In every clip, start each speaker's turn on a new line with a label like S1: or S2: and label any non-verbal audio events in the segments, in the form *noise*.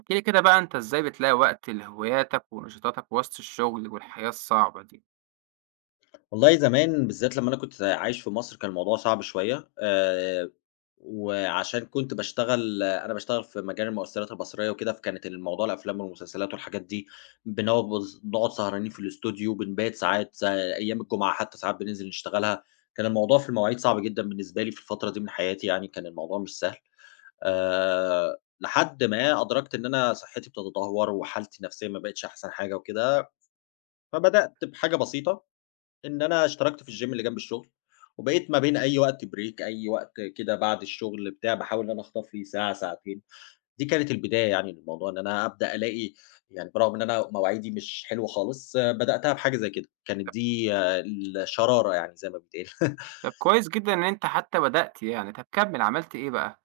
S1: احكِ لي كده بقى أنت إزاي بتلاقي وقت لهواياتك ونشاطاتك وسط الشغل والحياة الصعبة دي؟
S2: والله زمان بالذات لمّا أنا كنت عايش في مصر كان الموضوع صعب شوية، وعشان كنت باشتغل أنا باشتغل في مجال المؤثرات البصرية وكده، فكانت الموضوع الأفلام والمسلسلات والحاجات دي بنقعد سهرانين في الإستوديو، بنبات ساعات أيام الجمعة حتى ساعات بننزل نشتغلها، كان الموضوع في المواعيد صعب جدًا بالنسبة لي في الفترة دي من حياتي يعني، كان الموضوع مش سهل، لحد ما أدركت إن أنا صحتي بتتدهور وحالتي النفسية ما بقتش أحسن حاجة وكده، فبدأت بحاجة بسيطة إن أنا اشتركت في الgym اللي جنب الشغل، وبقيت ما بين أي وقت بريك، أي وقت كده بعد الشغل بتاع، باحاول إن أنا أخطف لي ساعة، ساعتين. دي كانت البداية يعني للموضوع، إن أنا أبدأ ألاقي يعني برغم إن أنا مواعيدي مش حلوة خالص، آه، بدأتها بحاجة زي كده. كانت دي الشرارة يعني زي ما بيتقال. *laughs*
S1: طب كويس جدًا إن أنت حتى بدأت يعني، طب كمّل عملت إيه بقى؟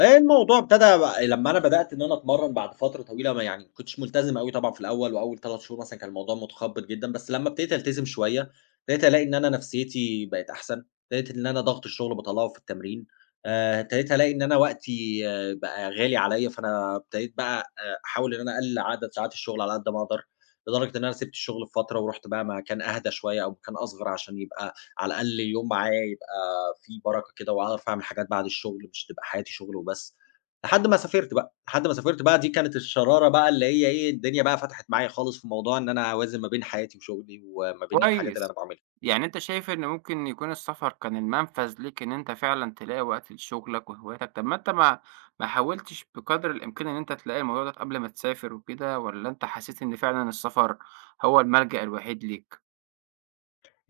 S2: الموضوع ابتدى بقى لمّا أنا بدأت إن أنا أتمرّن بعد فترة طويلة ما يعني ما كنتش ملتزم أوي طبعًا في الأول، وأول 3 شهور مثلًا كان الموضوع متخبّط جدًا، بس لمّا ابتديت ألتزم شوية، ابتديت ألاقي إن أنا نفسيتي بقت أحسن، ابتديت إن أنا ضغط الشغل باطلّعه في التمرين، ابتديت ألاقي إن أنا وقتي بقى غالي عليَّ، فأنا ابتديت بقى أحاول إن أنا أقلل عدد ساعات الشغل على قد ما أقدر، لدرجة إن أنا سِبت الشغل بفترة ورُحت بقى مكان أهدى شوية أو مكان أصغر عشان يبقى على الأقل اليوم معايا يبقى في بركة كده وأعرف أعمل حاجات بعد الشغل، مش تبقى حياتي شغل وبس. لحد ما سافرت بقى، لحد ما سافرت بقى دي كانت الشرارة بقى اللي هي إيه، الدنيا بقى فتحت معايا خالص في موضوع إن أنا أوازن ما بين حياتي وشغلي وما بين الحاجات اللي
S1: كويس،
S2: أنا باعملها.
S1: يعني أنت شايف إن ممكن يكون السفر كان المنفذ ليك إن أنت فعلًا تلاقي وقت لشغلك وهواياتك، طب ما أنت ما حاولتش بقدر الإمكان إن أنت تلاقي الموضوع ده قبل ما تسافر وكده، والّا أنت حسيت إن فعلًا السفر هو الملجأ الوحيد ليك؟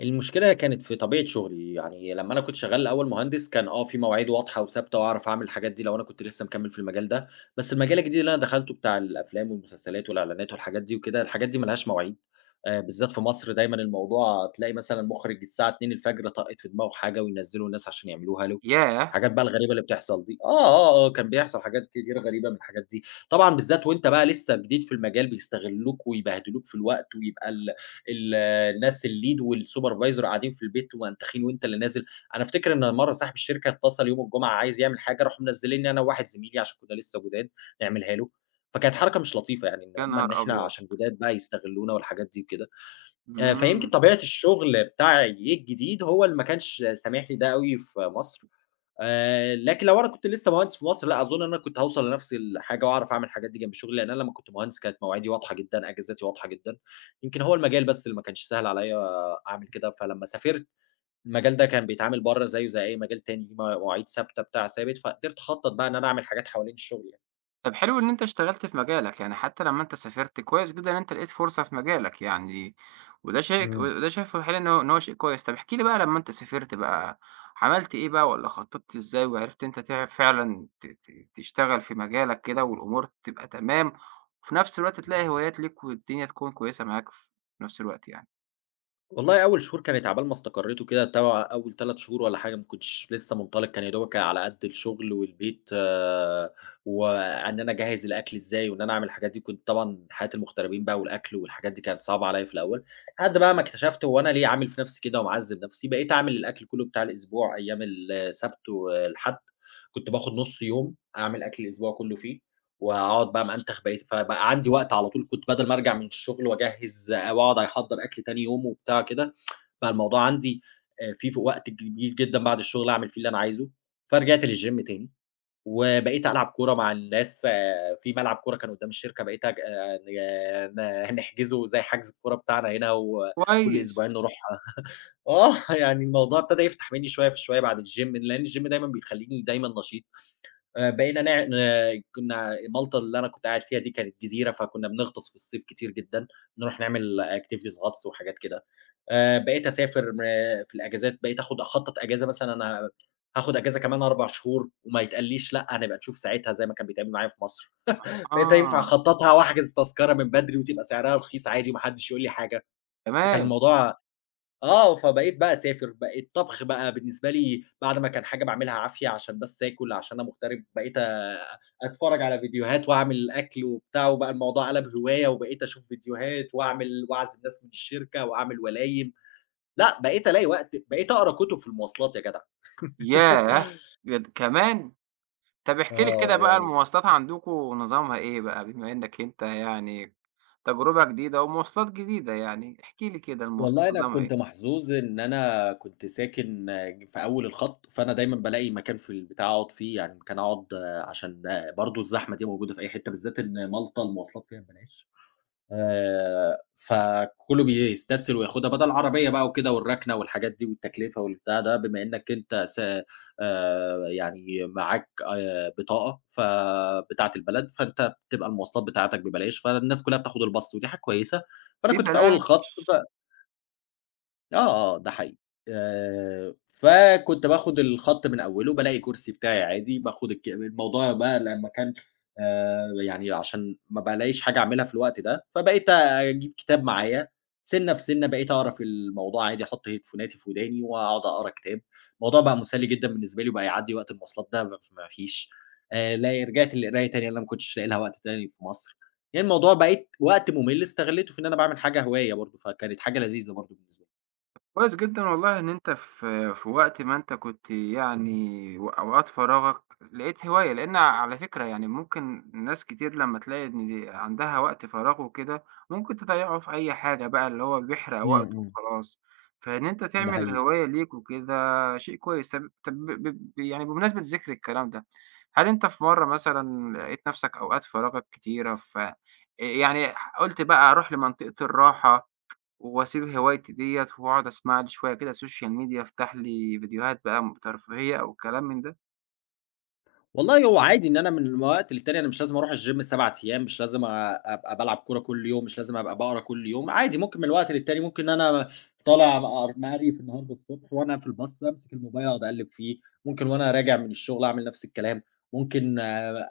S2: المشكلة كانت في طبيعة شغلي، يعني لمّا أنا كنت شغّال الأول مهندس كان آه، في مواعيد واضحة وثابتة وأعرف أعمل الحاجات دي لو أنا كنت لسه مكمّل في المجال ده، بس المجال الجديد اللي أنا دخلته بتاع الأفلام والمسلسلات والإعلانات والحاجات دي وكده، الحاجات دي ما لهاش مواعيد، بالذات في مصر دايمًا الموضوع تلاقي مثلًا مُخرِج الساعة 02:00 طَقِّت في دماغه حاجة وينزّلوا الناس عشان يعملوها له،
S1: ياه!
S2: الحاجات بقى الغريبة اللي بتحصل دي. كان بيحصل حاجات كتيرة غريبة من الحاجات دي، طبعًا بالذات وأنت بقى لسه جديد في المجال بيستغلّوك ويبهدلوك في الوقت ويبقى ال ال الناس الlead والsupervisor قاعدين في البيت وأنتخين وأنت اللي نازل، أنا أفتكر إن مرّة صاحب الشركة اتصل يوم الجمعة عايز يعمل حاجة، راحوا منزّلينّي أنا وواحد زميلي عشان كنا لسه جداد نعملها له، فكانت حركة مش لطيفة يعني إن
S1: يا
S2: هُم
S1: نهار
S2: إن إحنا
S1: أبيض!
S2: عشان جداد بقى يستغلّونا والحاجات دي وكده، فيمكن
S1: إمم.
S2: طبيعة الشغل بتاعي الجديد هو اللي ما كانش سامح لي ده أوي في مصر. لكن لو أنا كنت لسه مهندس في مصر، لأ أظن إن أنا كنت هاوصل لنفس الحاجة وأعرف أعمل الحاجات دي جنب شغلي، لأن أنا لمّا كنت مهندس كانت مواعيدي واضحة جدًا، أجازاتي واضحة جدًا، يمكن هو المجال بس اللي ما كانش سهل عليّا أعمل كده، فلمّا سافرت المجال ده كان بيتعامل برّه زيه زي أي مجال تاني، ليه مواعيد ثابتة، بتاع ثابت، فقدرت أخطط بقى إن أنا أعمل حاجات حوالين الشغل يعني.
S1: طب حلو إن أنت اشتغلت في مجالك، يعني حتى لمّا أنت سافرت كويس جدًا إن أنت لقيت فرصة في مجالك يعني، وده شيء ك
S2: إمم.
S1: وده شايفه حلو إن هو شيء كويس. طب احكِ لي بقى لمّا أنت سافرت بقى، عملت إيه بقى والّا خطّطت إزاي وعرفت إن أنت تع فعلًا ت ت تشتغل في مجالك كده والأمور تبقى تمام، وفي نفس الوقت تلاقي هوايات ليك والدنيا تكون كويسة معاك في نفس الوقت يعني؟
S2: والله أول شهور كانت عبال ما استقريت وكده، تبع أول 3 شهور والّا حاجة ما كنتش لسه منطلق، كان يا دوبك على قد الشغل والبيت، وإن أنا أجهّز الأكل إزاي وإن أنا أعمل الحاجات دي، كنت طبعًا حياة المغتربين بقى والأكل والحاجات دي كانت صعبة عليّا في الأول، لحد بقى ما اكتشفت هو أنا ليه عامل في نفسي كده ومعذّب نفسي، بقيت أعمل الأكل كُلّه بتاع الأسبوع أيام السبت والحد، كنت باخد نُص يوم أعمل أكل الأسبوع كُلّه فيه. وأقعد بقى مأنتخ فبقى عندي وقت على طول، كنت بدل ما أرجع من الشغل وأجهّز وأقعد أحضّر أكل تاني يوم وبتاع كده، بقى الموضوع عندي في ف وقت كبير جدًا بعد الشغل أعمل فيه اللي أنا عايزه، فرجعت للGym تاني، وبقيت ألعب كورة مع الناس في ملعب كورة كان قدّام الشركة بقيت أج ن ن- نحجزه زي حجز الكورة بتاعنا هنا وكل
S1: كويس،
S2: أسبوعين نروح *laughs* يعني الموضوع ابتدى يفتح مني شوية في شوية بعد الGym لإن الGym دايمًا بيخلّيني دايمًا نشيط. بقينا نع ن كنا مالطا اللي أنا كنت قاعد فيها دي كانت جزيرة، فكنا بنغطس في الصيف كتير جدًا، نروح نعمل activities غطس وحاجات كده. بقيت أسافر م في الأجازات، بقيت آخُد أخطّط أجازة مثلًا أنا هاخُد أجازة كمان 4 شهور وما يتقالّيش لأ، هنبقى نشوف ساعتها زي ما كان بيتعمل معايا في مصر. *laughs* بقيت ينفع
S1: آه،
S2: أخطّطها وأحجز التذكرة من بدري وتبقى سعرها رخيص عادي وما حدّش يقول لي حاجة، فكان
S1: كمان!
S2: الموضوع فبقيت بقى أسافر، بقى الطبخ بقى بالنسبة لي بعد ما كان حاجة باعملها عافية عشان بس آكل، عشان أنا مغترب، بقيت أتفرّج على فيديوهات وأعمل أكل وبتاع، وبقى الموضوع قَلَب هواية، وبقيت أشوف فيديوهات وأعمل وأعزم ناس من الشركة وأعمل ولايم، لأ بقيت ألاقي وقت بقيت أقرا كُتب في المواصلات يا جدع.
S1: ياه!
S2: *laughs*
S1: بجد كمان؟! طب احكِ لي كده بقى
S2: يعني
S1: المواصلات عندكم نظامها إيه بقى، بما إنك أنت يعني تجربة جديدة ومواصلات جديدة يعني، احكِ لي كده المواصلات
S2: والله أنا
S1: نظامها
S2: كنت
S1: إيه؟
S2: محظوظ إن أنا كنت ساكن في أول الخط، فأنا دايمًا بالاقي مكان في البتاع أقعد فيه، يعني مكان أقعد آه، عشان برضه الزحمة دي موجودة في أي حتة، بالذات إن مالطا المواصلات فيها ببلاش، فكله بيستسهل وياخدها بدل العربية بقى وكده والركنة والحاجات دي والتكلفة والبتاع ده، بما إنك أنت س يعني معاك بطاقة بتاعة البلد، فأنت بتبقى المواصلات بتاعتك ببلاش، فالناس كلها بتاخد الباص ودي حاجة كويسة، فأنا كنت في أول
S1: ببلاش.
S2: الخط آه، آه، ده حقيقي. فكنت باخد الخط من أوله، بالاقي الكرسي بتاعي عادي، باخد الموضوع بقى لمّا كان يعني عشان ما بالاقيش حاجة أعملها في الوقت ده، فبقيت أجيب كتاب معايا، سِنّة في سِنّة بقيت أقرا في الموضوع عادي، أحط هيدفوناتي في وداني وأقعد أقرا كتاب. الموضوع بقى مسلي جدًا بالنسبة لي وبقى يعدّي وقت المواصلات ده ما فيش. لا رجعت للقراية تاني، أنا ما كنتش لاقي لها وقت تاني في مصر. يعني الموضوع بقيت وقت مُمِل استغلّيته في إن أنا باعمل حاجة هواية برضه، فكانت حاجة لذيذة برضه بالنسبة لي.
S1: كويس جدًا والله إن أنت في وقت ما أنت كنت يعني و أوقات فراغك لقيت هواية، لإن على فكرة يعني ممكن ناس كتير لمّا تلاقي إن عندها وقت فراغ وكده، ممكن تضيّعه في أي حاجة بقى اللي هو بيحرق
S2: إمم،
S1: وقته
S2: إمم،
S1: وخلاص، فإن أنت
S2: ده
S1: تعمل
S2: حقيقي.
S1: هواية ليك وكده شيء كويس. طب طب ب ب يعني بمناسبة ذكر الكلام ده، هل أنت في مرّة مثلًا لقيت نَفْسك أوقات فراغك كتيرة ف يعني قُلت بقى أروح لمنطقة الراحة وأسيب هوايتي ديّة وأقعد أسمع لي شوية كده social media أفتح لي فيديوهات بقى ترفيهية أو كلام من ده.
S2: والله هو عادي إن أنا من وقت للتاني أنا مش لازم أروح الgym 7 أيام، مش لازم أبقى بالعب كورة كل يوم، مش لازم أبقى باقرا كل يوم، عادي ممكن من وقت للتاني ممكن أنا طالع مقريف النهارده الصبح وأنا في الباص أمسك الموبايل أقعد أقلِّب فيه، ممكن وأنا راجع من الشغل أعمل نفس الكلام، ممكن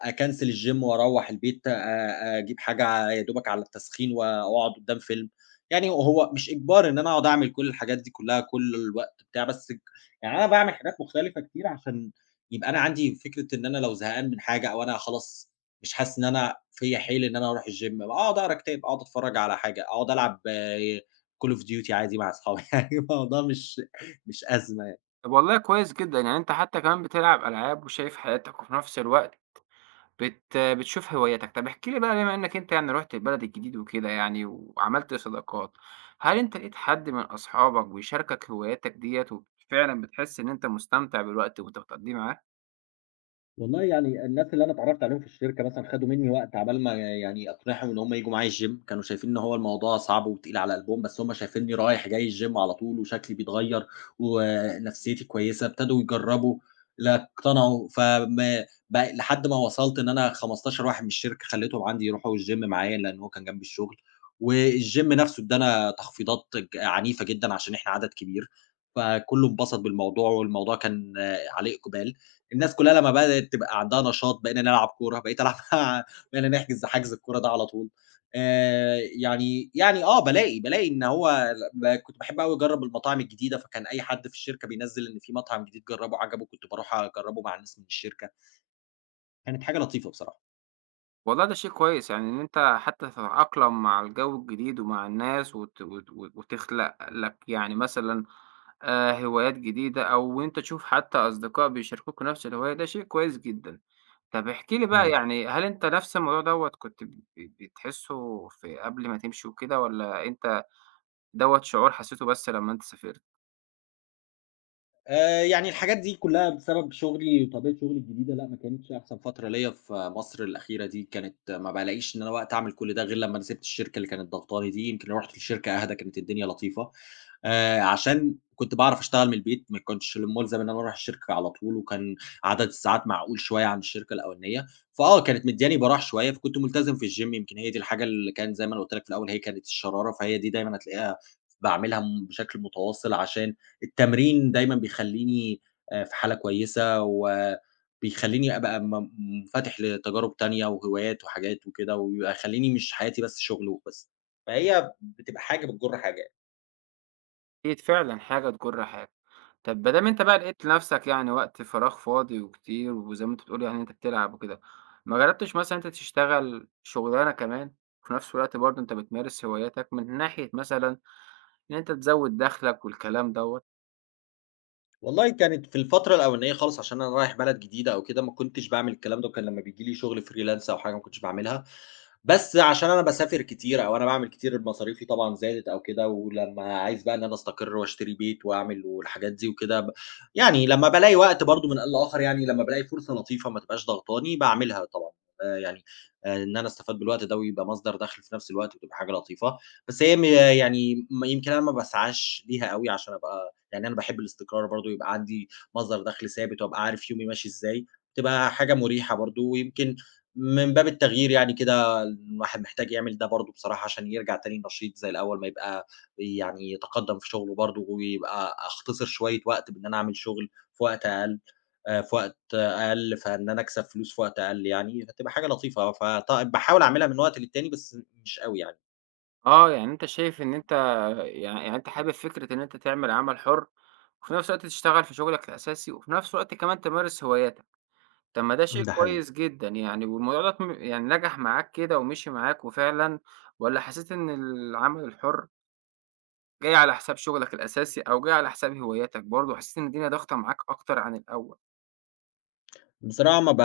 S2: أكنسل الgym وأروّح البيت أجيب حاجة يا دوبك على التسخين وأقعد قدّام فيلم. يعني هو مش إجبار إن أنا أقعد أعمل كل الحاجات دي كلّها كل الوقت بتاع، بس يعني أنا باعمل حاجات مختلفة كتير عشان يبقى أنا عندي فكرة إن أنا لو زهقان من حاجة أو أنا خلاص مش حاسس إن أنا فيّا حيل إن أنا أروح الgym أقعد أقرا كتاب، أقعد أتفرّج على حاجة، أقعد ألعب call of duty عادي مع أصحابي *laughs* يعني الموضوع مش أزمة.
S1: طب والله كويس جدًا، يعني أنت حتى كمان بتلعب ألعاب وشايف حياتك وفي نفس الوقت بتشوف هواياتك. طب احكِ لي بقى بما إنّك أنت يعني رُحت البلد الجديد وكده يعني وعملت صداقات، هل أنت لقيت حد من أصحابك بيشاركك هواياتك ديّة وفعلًا بتحس إن أنت مستمتع بالوقت وأنت بتقضيه معاه؟
S2: والله يعني الناس اللي أنا اتعرّفت عليهم في الشركة مثلًا خدوا منّي وقت عقبال ما يعني أقنعهم إن هم ييجوا معايا الgym، كانوا شايفين إن هو الموضوع صعب وتقيل على قلبهم، بس هم شايفينّي رايح جاي الgym على طول وشكلي بيتغيّر ونفسيتي كويسة، ابتدوا يجرّبوا، لا اقتنعوا، فما بقى لحد ما وصلت إن أنا 15 واحد من الشركة خلّيتهم عندي يروحوا الgym معايا لإن هو كان جنب الشغل، والgym نَفْسه ادّانا تخفيضات ج عنيفة جدًا عشان إحنا عدد كبير، فكُلّه انبسط بالموضوع والموضوع كان عليه إقبال. الناس كلّها لمّا بدأت تبقى عندها نشاط، بقينا نلعب كورة، بقيت ألعب *laughs* مع بقينا نحجز حجز الكورة ده على طول. بالاقي إن هو كنت باحب أوي أجرّب المطاعم الجديدة، فكان أي حد في الشركة بينزّل إن في مطعم جديد جرّبه عجبه، كنت باروح أجرّبه مع الناس من الشركة، كانت حاجة لطيفة بصراحة.
S1: والله ده شيء كويس يعني إن أنت حتى تتأقلم مع الجو الجديد ومع الناس وتخلق لك يعني مثلا آه، هوايات جديدة أو أنت تشوف حتى أصدقاء بيشاركوك نفس الهواية ده شيء كويس جدا. طب احكي لي بقى
S2: إمم.
S1: يعني هل أنت نفس الموضوع دوت كنت بتحسه في قبل ما تمشي وكده ولا أنت دوت شعور حسيته بس لما أنت سافرت؟
S2: يعني الحاجات دي كلّها بسبب شغلي وطبيعة شغلي الجديدة، لأ ما كانتش أحسن فترة ليّا في مصر الأخيرة دي، كانت ما بالاقيش إن أنا وقت أعمل كل ده غير لمّا أنا سِبت الشركة اللي كانت ضاغطاني دي، يمكن لو رُحت لشركة أهدى كانت الدنيا لطيفة، عشان كنت باعرف أشتغل من البيت، ما كنتش مُلزم إن أنا أروح الشركة على طول، وكان عدد الساعات معقول شوية عن الشركة الأولانية، فآه كانت مدّياني براح شوية، فكنت ملتزم في الgym يمكن هي دي الحاجة اللي كان زي ما أنا قُلت لك في الأول هي كانت الشرارة، فهي دي دايمًا هتلاقيها باعملها بشكل متواصل عشان التمرين دايمًا بيخلّيني في حالة كويسة، وبيخلّيني أبقى منفتح لتجارب تانية وهوايات وحاجات وكده، وبيبقى يخلّيني مش حياتي بس شغل وبس، فهي بتبقى حاجة بتجر حاجة يعني.
S1: أكيد فعلًا حاجة تجُر حاجة. طب ما دام أنت بقى لقيت لنفسك يعني وقت فراغ فاضي وكتير، وزي ما أنت بتقول يعني أنت بتلعب وكده، ما جرّبتش مثلًا أنت تشتغل شُغلانة كمان، وفي نفس الوقت برضه أنت بتمارس هواياتك من ناحية مثلًا إن أنت تزوّد دخلك والكلام دوّة؟
S2: والله كانت في الفترة الأولانية خالص عشان أنا رايح بلد جديدة أو كده، ما كنتش باعمل الكلام ده، وكان لمّا بييجي لي شغل freelance أو حاجة ما كنتش باعملها، بس عشان أنا باسافر كتير أو أنا باعمل كتير مصاريفي طبعًا زادت أو كده، ولمّا عايز بقى إن أنا أستقر وأشتري بيت وأعمل والحاجات دي وكده يعني لمّا بالاقي وقت برضه من آن لآخر يعني لمّا بالاقي فرصة لطيفة ما تبقاش ضاغطاني باعملها طبعًا، آآ يعني إن أنا أستفاد بالوقت ده ويبقى مصدر دخل في نفس الوقت وتبقى حاجة لطيفة، بس هي م يعني م يمكن أنا ما باسعاش ليها أوي عشان أبقى يعني أنا باحب الاستقرار برضه، يبقى عندي مصدر دخل ثابت وأبقى عارف يومي ماشي إزاي، بتبقى حاجة مريحة برضه، ويمكن من باب التغيير يعني كده الواحد محتاج يعمل ده برضه بصراحة عشان يرجع تاني نشيط زي الأول، ما يبقى يعني يتقدم في شغله برضه، ويبقى أختصر شوية وقت بإن أنا أعمل شغل في وقت أقل في وقت أقل، فإن أنا أكسب فلوس في وقت أقل يعني، فتبقى حاجة لطيفة، فط باحاول أعملها من وقت للتاني بس مش أوي يعني.
S1: آه، يعني أنت شايف إن أنت يع يعني أنت حابب فكرة إن أنت تعمل عمل حُر، وفي نفس الوقت تشتغل في شُغلك الأساسي، وفي نفس الوقت كمان تمارس هواياتك. طب ما ده شيء
S2: ده حقيقي.
S1: كويس جدًا يعني، والموضوع ده يعني نجح معاك كده ومشي معاك وفعلًا، والّا حسيت إن العمل الحُر جاي على حساب شغلك الأساسي أو جاي على حساب هواياتك برضه، حسيت إن الدنيا ضاغطة معاك أكتر عن الأول؟
S2: بصراحة ما ب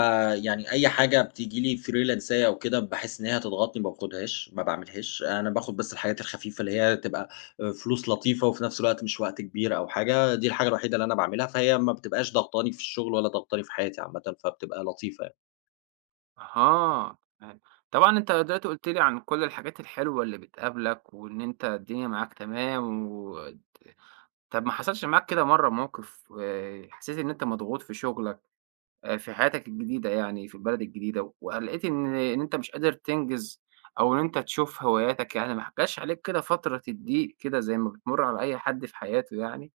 S2: يعني أي حاجة بتيجي لي فريلانسية أو كده باحس إن هي هتضغطني ما باخدهاش، ما باعملهاش، أنا باخد بس الحاجات الخفيفة اللي هي تبقى فلوس لطيفة وفي نفس الوقت مش وقت كبير أو حاجة، دي الحاجة الوحيدة اللي أنا باعملها، فهي ما بتبقاش ضاغطاني في الشغل ولا ضاغطاني في حياتي عامةً، فبتبقى لطيفة يعني.
S1: أها، تمام. طبعًا أنت دلوقتي قُلت لي عن كل الحاجات الحلوة اللي بتقابلك وإن أنت الدنيا معاك تمام و طب ما حصلش معاك كده مرّة موقف حسيت إن أنت مضغوط في شغلك في حياتك الجديدة يعني، في البلد الجديدة، ولقيت إن أنت مش قادر تنجز أو إن أنت تشوف هواياتك يعني، ما جاش عليك كده فترة الضيق كده زي ما بتمُر على أي حد في حياته يعني؟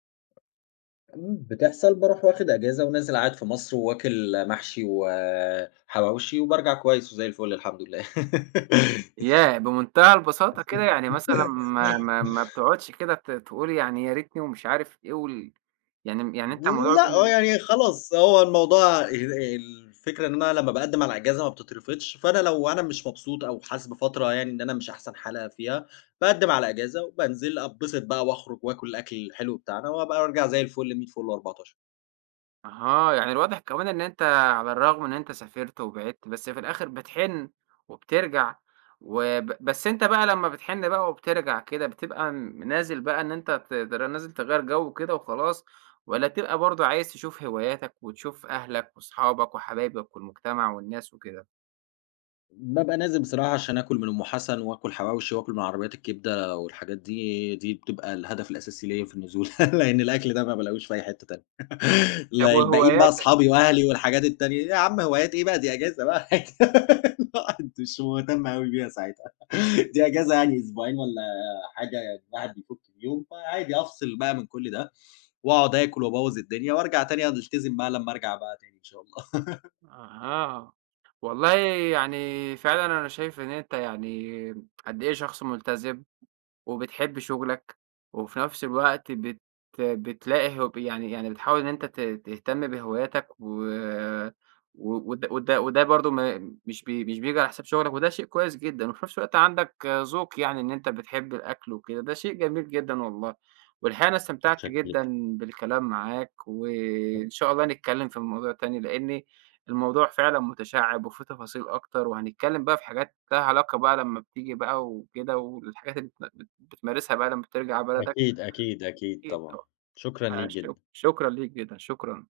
S2: بتحصل باروح واخد أجازة ونازل قاعد في مصر وواكل محشي وحواوشي وبارجع كويس وزي الفل الحمد لله.
S1: ياه! بمنتهى البساطة كده يعني مثلًا ما
S2: *laughs*
S1: بتقعدش كده تقول يعني يا ريتني ومش عارف إيه وال يعني أنت الموضوع
S2: لأ، هو
S1: بالن.
S2: يعني خلاص هو الموضوع الفكرة إن أنا لمّا باقدّم على إجازة ما بتترفضش، فأنا لو أنا مش مبسوط أو حاسس بفترة يعني إن أنا مش أحسن حالة فيها، باقدّم على إجازة وبانزل أتبسط بقى وأخرج وآكل الأكل الحلو بتاعنا وأبقى أرجع زي الفل، 100 فل و14.
S1: أها، يعني الواضح كمان إن أنت على الرغم إن أنت سافرت وبعدت، بس في الآخر بتحِن وبترجع، بس أنت بقى لمّا بتحِن بقى وبترجع كده، بتبقى نازل بقى إن أنت ت تر نازل تغيّر جو وكده وخلاص، والّا بتبقى برضه عايز تشوف هواياتك وتشوف أهلك وأصحابك وحبايبك والمجتمع والناس وكده؟
S2: بابقى نازل بصراحة عشان آكل من أم حسن وآكل حواوشي وآكل من عربيات الكبدة والحاجات دي، دي بتبقى الهدف الأساسي ليّا في النزول، *laughs* لإن الأكل ده ما بالاقيهوش في أي حتة تانية. *laughs*
S1: طب
S2: لا الباقيين بقى
S1: وهواياتك.
S2: أصحابي وأهلي والحاجات التانية، يا عم هوايات إيه بقى دي إجازة بقى *laughs* الواحد مش مهتم أوي بيها ساعتها، دي إجازة يعني أسبوعين والّا حاجة يعني الواحد بيفُك بيهم، فعادي أفصل بقى من كل ده وأقعد آكل وأبوّظ الدنيا وأرجع تاني ألتزم بقى لمّا أرجع بقى تاني إن شاء الله.
S1: أها، والله يعني فعلًا أنا شايف إن أنت يعني قد إيه شخص ملتزم. وبتحب شغلك، وفي نفس الوقت بتلاقي هو يعني يعني بتحاول إن أنت تهتم بهواياتك و وده وده برضه ما مش بي مش بييجي على حساب شغلك، وده شيء كويس جدًا، وفي نفس الوقت عندك ذوق يعني إن أنت بتحب الأكل وكده، ده شيء جميل جدًا والله، والحقيقة أنا استمتعت
S2: متشكر
S1: جدًا
S2: ليك.
S1: بالكلام معاك، وإن شاء الله نتكلم في الموضوع تاني، لإن الموضوع فعلًا متشعب وفيه تفاصيل أكتر، وهنتكلم بقى في حاجات لها علاقة بقى لمّا بتيجي بقى وكده، والحاجات اللي بتمارسها بقى لمّا بترجع بلدك.
S2: أكيد، أكيد، أكيد
S1: أكيد
S2: طبعًا.
S1: طبعًا.
S2: شكرًا ليك
S1: شك
S2: جدًا.
S1: شكرًا ليك جدًا، شكرًا.